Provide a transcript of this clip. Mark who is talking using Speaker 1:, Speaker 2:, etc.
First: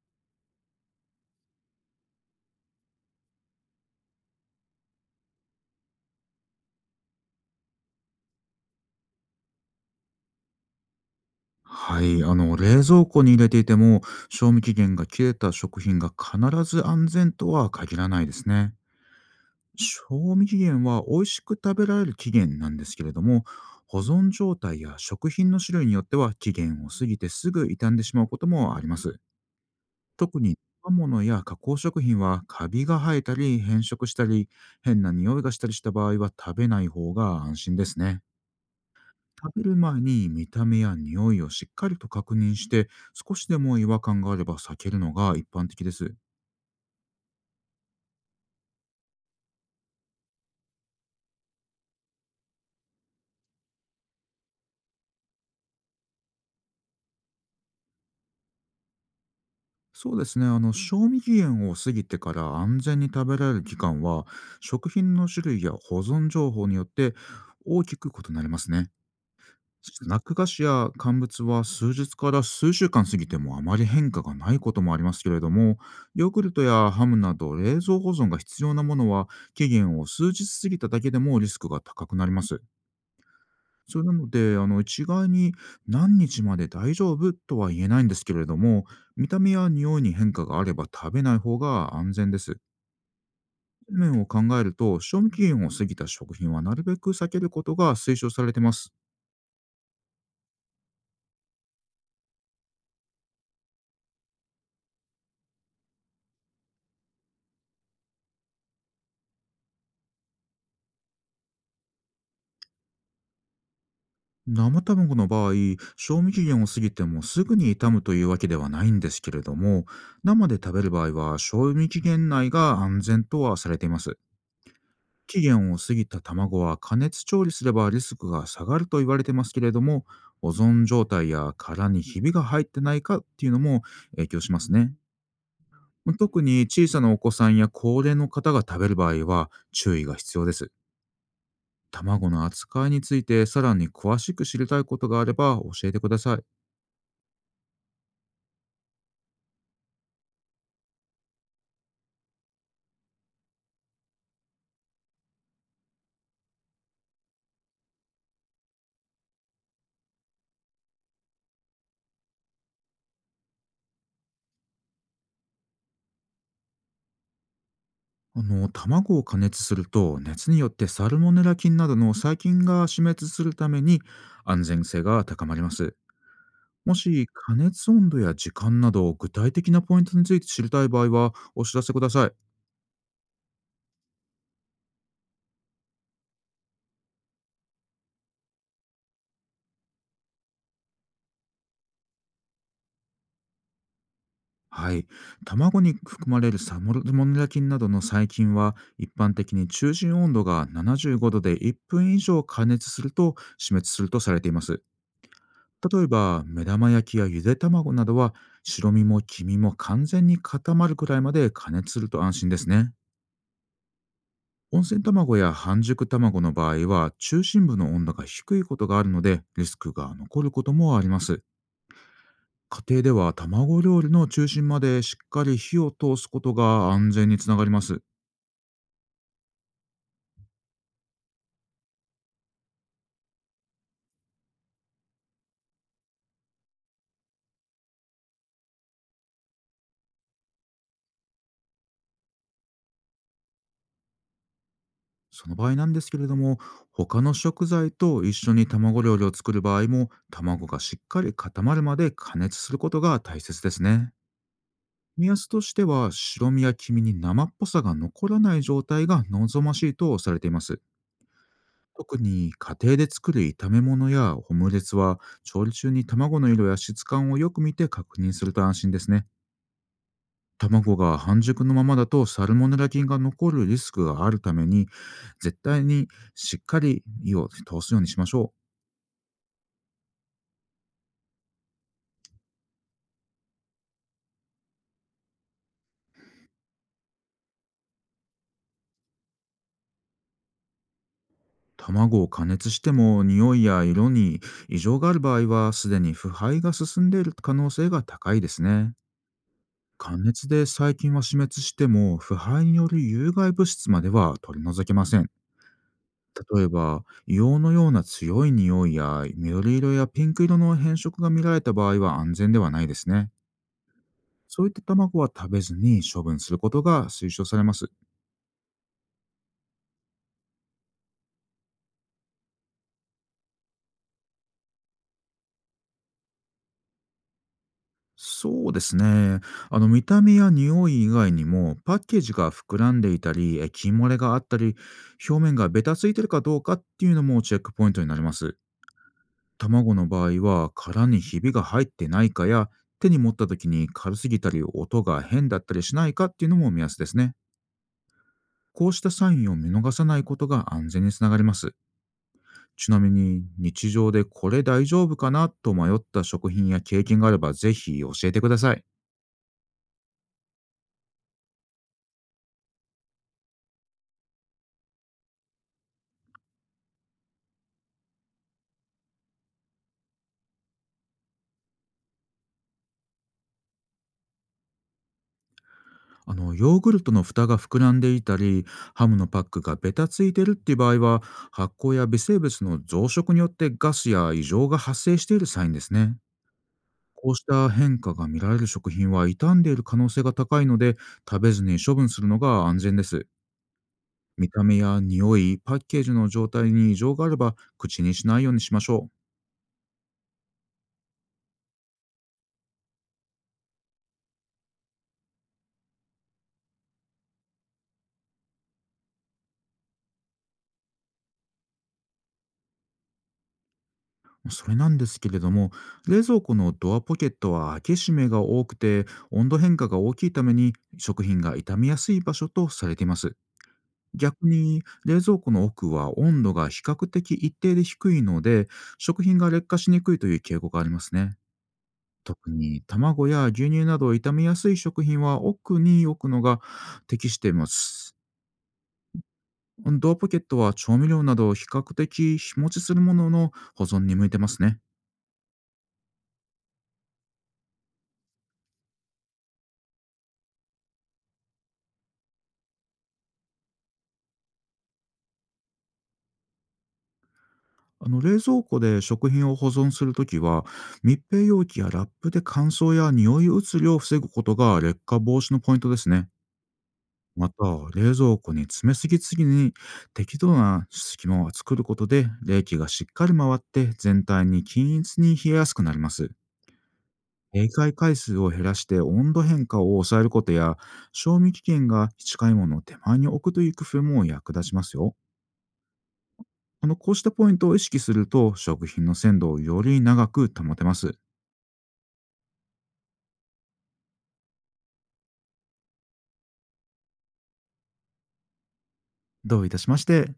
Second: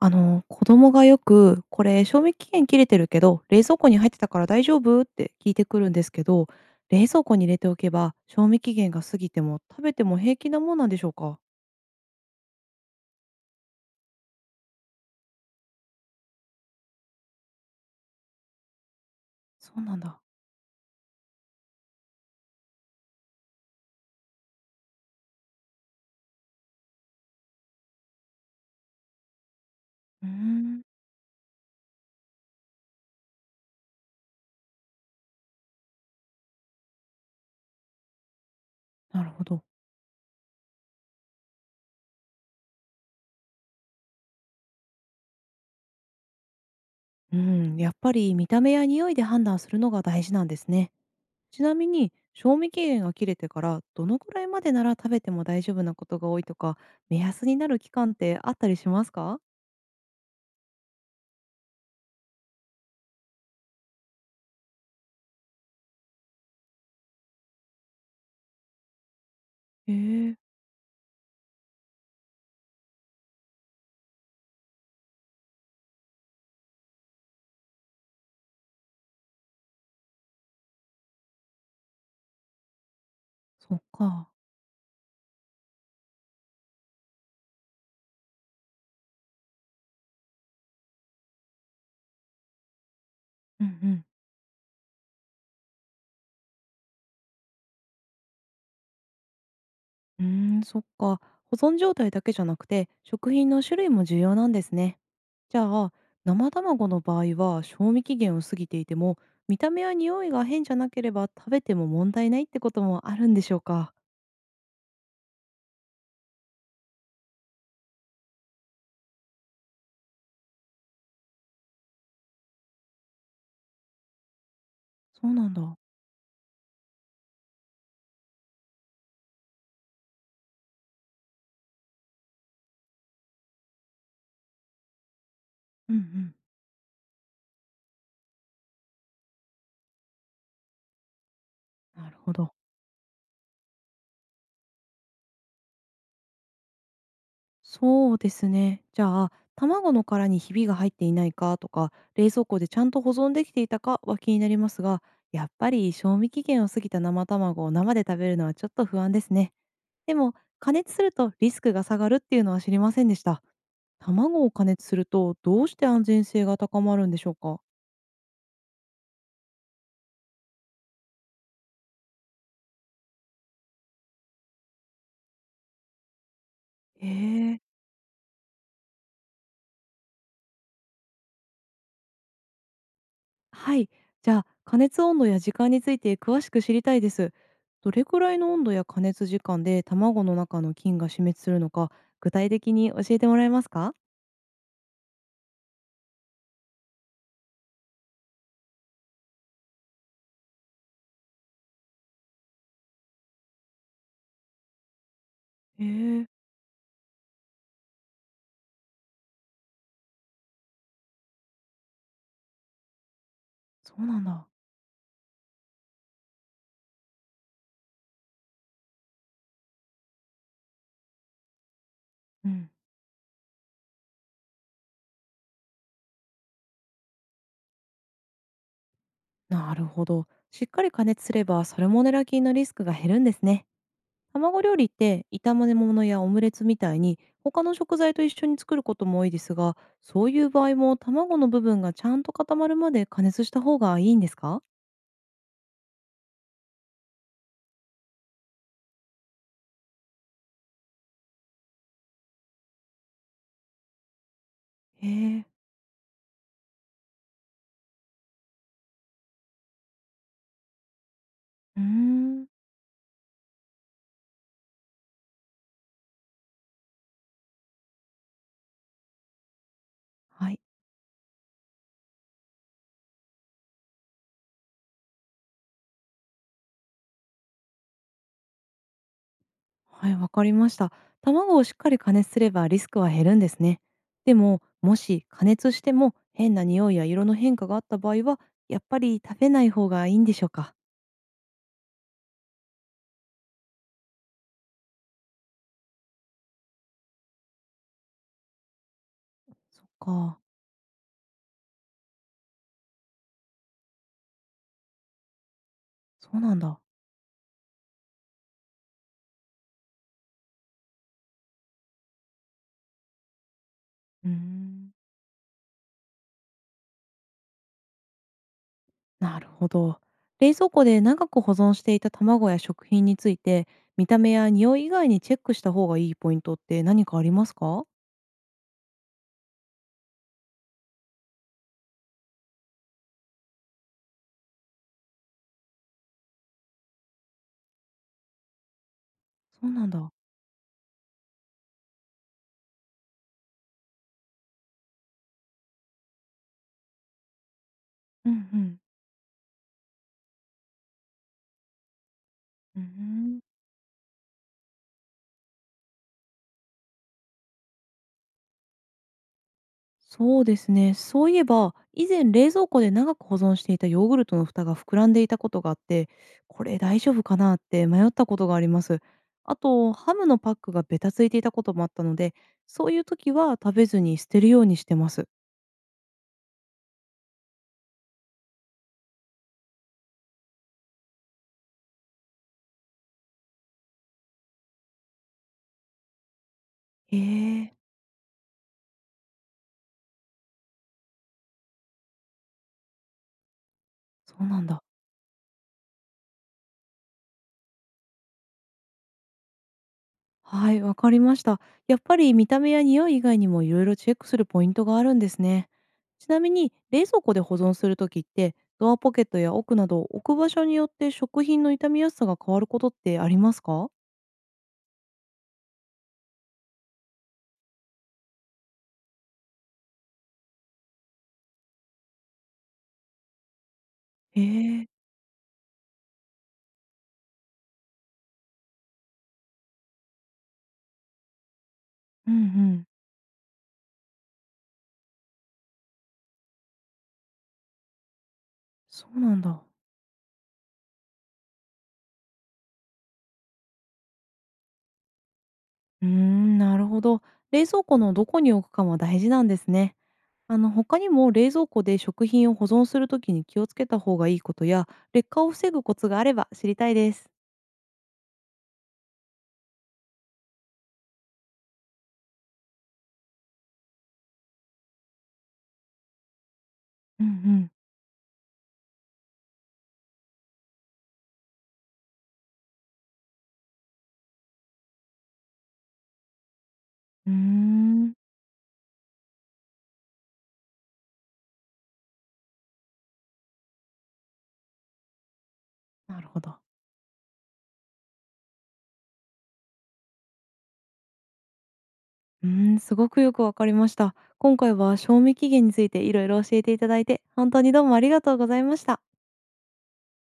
Speaker 1: 子供がよく「これ、賞味期限切れてるけど、冷蔵庫に入ってたから大丈夫？」って聞いてくるんですけど、冷蔵庫に入れておけば、賞味期限が過ぎても食べても平気なもんなんでしょうか？
Speaker 2: はい、冷蔵庫に入れていても賞味期限が切れた食品が必ず安全とは限らないですね。
Speaker 1: そうなんだ。
Speaker 2: 賞味期限は美味しく食べられる期限なんですけれども、保存状態や食品の種類によっては期限を過ぎてすぐ傷んでしまうこともあります。
Speaker 1: うー
Speaker 2: 特に
Speaker 1: ん、
Speaker 2: 刃物や加工食品はカビが生えたり変色したり変な匂いがしたりした場合は食べない方が安心ですね。
Speaker 1: なるほ
Speaker 2: 食
Speaker 1: ど。
Speaker 2: べる前に見た目や匂いをしっかりと確認して、少しでも違和感があれば避けるのが一般的です。
Speaker 1: うーん、やっぱり見た目や匂いで判断するのが大事なんですね。ちなみに、賞味期限が切れてから、どのくらいまでなら食べても大丈夫なことが多いとか、目安になる期間ってあったりしますか？
Speaker 2: そうですね、賞味期限を過ぎてから安全に食べられる期間は、食品の種類や保存情報によって大きく異なりますね。
Speaker 1: へ
Speaker 2: スナック
Speaker 1: え、
Speaker 2: 菓子や乾物は数日から数週間過ぎてもあまり変化がないこともありますけれども、ヨーグルトやハムなど冷蔵保存が必要なものは期限を数日過ぎただけでもリスクが高くなります。
Speaker 1: そっ
Speaker 2: それな
Speaker 1: か。
Speaker 2: ので、一概に何日まで大丈夫とは言えないんですけれども、見た目や匂いに変化があれば食べない方が安全です。
Speaker 1: うんうん。
Speaker 2: 面を考えると、賞味期限を過ぎた食品はなるべく避けることが推奨されています。
Speaker 1: うーん、そっか。保存状態だけじゃなくて、食品の種類も重要なんですね。じゃあ、生卵の場合は賞味期限を過ぎていても、見た目や匂いが変じゃなければ食べても問題ないってこともあるんでしょうか。
Speaker 2: 生卵の場合、賞味期限を過ぎてもすぐに傷むというわけではないんですけれども、生で食べる場合は賞味期限内が安全とはされています。
Speaker 1: そう
Speaker 2: 期
Speaker 1: なん
Speaker 2: 限
Speaker 1: だ。
Speaker 2: を過ぎた卵は加熱調理すればリスクが下がると言われてますけれども、保存状態や殻にひびが入ってないかっていうのも影響しますね。
Speaker 1: うんうん。
Speaker 2: 特に小さなお子さんや高齢の方が食べる場合は注意が必要です。
Speaker 1: なる
Speaker 2: 卵
Speaker 1: ほ
Speaker 2: の
Speaker 1: ど。
Speaker 2: 扱いについてさらに詳しく知りたいことがあれば教えてください。
Speaker 1: そうですね。じゃあ、卵の殻にひびが入っていないかとか、冷蔵庫でちゃんと保存できていたかは気になりますが、やっぱり賞味期限を過ぎた生卵を生で食べるのはちょっと不安ですね。でも、加熱するとリスクが下がるっていうのは知りませんでした。卵を加熱するとどうして安全性が高まるんでしょうか？
Speaker 2: 卵を加熱すると熱によってサルモネラ菌などの細菌が死滅するために、安全性が高まります。も
Speaker 1: へ
Speaker 2: し加
Speaker 1: え、
Speaker 2: 熱温度や時間など具体的なポイントについて知りたい場合はお知らせください。
Speaker 1: はい。じゃあ、加熱温度や時間について詳しく知りたいです。どれくらいの温度や加熱時間で卵の中の菌が死滅するのか、具体的に教えてもらえますか？
Speaker 2: はい。卵に含まれるサモネラ菌などの細菌は一般的に中心温度が75度で1分以上加熱すると死滅するとされています。
Speaker 1: へ
Speaker 2: 例え
Speaker 1: え、
Speaker 2: ば目玉焼きやゆで卵などは白身も黄身も完全に固まるくらいまで加熱すると安心ですね。
Speaker 1: そうなんだ。
Speaker 2: 温泉卵や半熟卵の場合は中心部の温度が低いことがあるのでリスクが残ることもあります。
Speaker 1: うん。
Speaker 2: 家庭では卵料理の中心までしっかり火を通すことが安全につながります。
Speaker 1: なるほど。しっかり加熱すればサルモネラ菌のリスクが減るんですね。卵料理って炒め物やオムレツみたいに他の食材と一緒に作ることも多いですが、そういう場合も卵の部分がちゃんと固まるまで加熱した方がいいんですか？
Speaker 2: その場合なんですけれども、他の食材と一緒に卵料理を作る場合も卵がしっかり固まるまで加熱することが大切ですね。
Speaker 1: へ
Speaker 2: 目
Speaker 1: え、
Speaker 2: 安としては白身や黄身に生っぽさが残らない状態が望ましいとされています。
Speaker 1: うー
Speaker 2: 特
Speaker 1: ん、
Speaker 2: に家庭で作る炒め物やオムレツは調理中に卵の色や質感をよく見て確認すると安心ですね。
Speaker 1: はい。
Speaker 2: 卵が半熟のままだとサルモネラ菌が残るリスクがあるために、絶対にしっかり火を通すようにしましょう。
Speaker 1: はい、わかりました。卵をしっかり加熱すればリスクは減るんですね。でも、もし加熱しても変な匂いや色の変化があった場合は、やっぱり食べない方がいいんでしょうか？
Speaker 2: 卵を加熱しても匂いや色に異常がある場合はすでに腐敗が進んでいる可能性が高いですね。
Speaker 1: そっ
Speaker 2: 加
Speaker 1: か。
Speaker 2: 熱で細菌は死滅しても腐敗による有害物質までは取り除けません。
Speaker 1: そうなん
Speaker 2: 例え
Speaker 1: だ。
Speaker 2: ば、硫黄のような強い匂いや緑色やピンク色の変色が見られた場合は安全ではないですね。
Speaker 1: うー
Speaker 2: そういった
Speaker 1: ん、
Speaker 2: 卵は食べずに処分することが推奨されます。
Speaker 1: なるほど。冷蔵庫で長く保存していた卵や食品について、見た目や匂い以外にチェックした方がいいポイントって何かありますか？
Speaker 2: そうですね。見た目や匂い以外にもパッケージが膨らんでいたり、液漏れがあったり、表面がベタついてるかどうかっていうのもチェックポイントになります。
Speaker 1: そうなん
Speaker 2: 卵の
Speaker 1: だ。
Speaker 2: 場合は殻にひびが入ってないかや、手に持った時に軽すぎたり音が変だったりしないかっていうのも目安ですね。
Speaker 1: うんうん。
Speaker 2: こうしたサインを見逃さないことが安全につながります。
Speaker 1: うー
Speaker 2: ちなみ
Speaker 1: ん、
Speaker 2: に日常でこれ大丈夫かなと迷った食品や経験があればぜひ教えてください。
Speaker 1: そうですね。そういえば、以前冷蔵庫で長く保存していたヨーグルトの蓋が膨らんでいたことがあって、これ大丈夫かなって迷ったことがあります。あと、ハムのパックがベタついていたこともあったので、そういう時は食べずに捨てるようにしてます。
Speaker 2: ヨーグルトの蓋が膨らんでいたりハムのパックがベタついてるっていう場合は、発酵や微生物の増殖によってガスや異常が発生しているサインですね。
Speaker 1: へ
Speaker 2: こうした
Speaker 1: え、
Speaker 2: 変化が見られる食品は傷んでいる可能性が高いので、食べずに処分するのが安全です。
Speaker 1: そう
Speaker 2: 見
Speaker 1: な
Speaker 2: た
Speaker 1: ん
Speaker 2: 目
Speaker 1: だ。
Speaker 2: や匂い、パッケージの状態に異常があれば口にしないようにしましょ
Speaker 1: はい、わかりました。やっぱり見た目や匂い以外にもいろいろチェックするポイントがあるんですね。ちなみに冷蔵庫で保存するときってドアポケットや奥など置く場所によって食品の傷みやすさが変わることってありますか？
Speaker 2: う。それなんですけれども、冷蔵庫のドアポケットは開け閉めが多くて、温度変化が大きいために食品が傷みやすい場所とされています。
Speaker 1: へ
Speaker 2: 逆に
Speaker 1: え、
Speaker 2: 冷蔵庫の奥は温度が比較的一定で低いので、食品が劣化しにくいという傾向がありますね。
Speaker 1: うんう
Speaker 2: 特に
Speaker 1: ん、
Speaker 2: 卵や牛乳など傷みやすい食品は奥に置くのが適しています。
Speaker 1: そうなんだ。
Speaker 2: ドアポケットは調味料など比較的日持ちするものの保存に向いてますね。
Speaker 1: うーん、なるほど。冷蔵庫のどこに置くかも大事なんですね。他にも冷蔵庫で食品を保存するときに気をつけた方がいいことや劣化を防ぐコツがあれば知りたいです。
Speaker 2: 冷蔵庫で食品を保存するときは、密閉容器やラップで乾燥や匂い移りを防ぐことが劣化防止のポイントですね。
Speaker 1: うんう
Speaker 2: また、
Speaker 1: ん。
Speaker 2: 冷蔵庫に詰めすぎすぎに適度な隙間を作ることで冷気がしっかり回って全体に均一に冷えやすくなります。
Speaker 1: うー
Speaker 2: 閉会
Speaker 1: ん、
Speaker 2: 回数を減らして温度変化を抑えることや、賞味期限が近いものを手前に置くという工夫も役立ちますよ。
Speaker 1: なるほど。
Speaker 2: こうしたポイントを意識すると、食品の鮮度をより長く保てます。
Speaker 1: うーん、すごくよくわかりました。今回は賞味期限についていろいろ教えていただいて、本当にどうもありがとうございました。
Speaker 2: どういたしまして。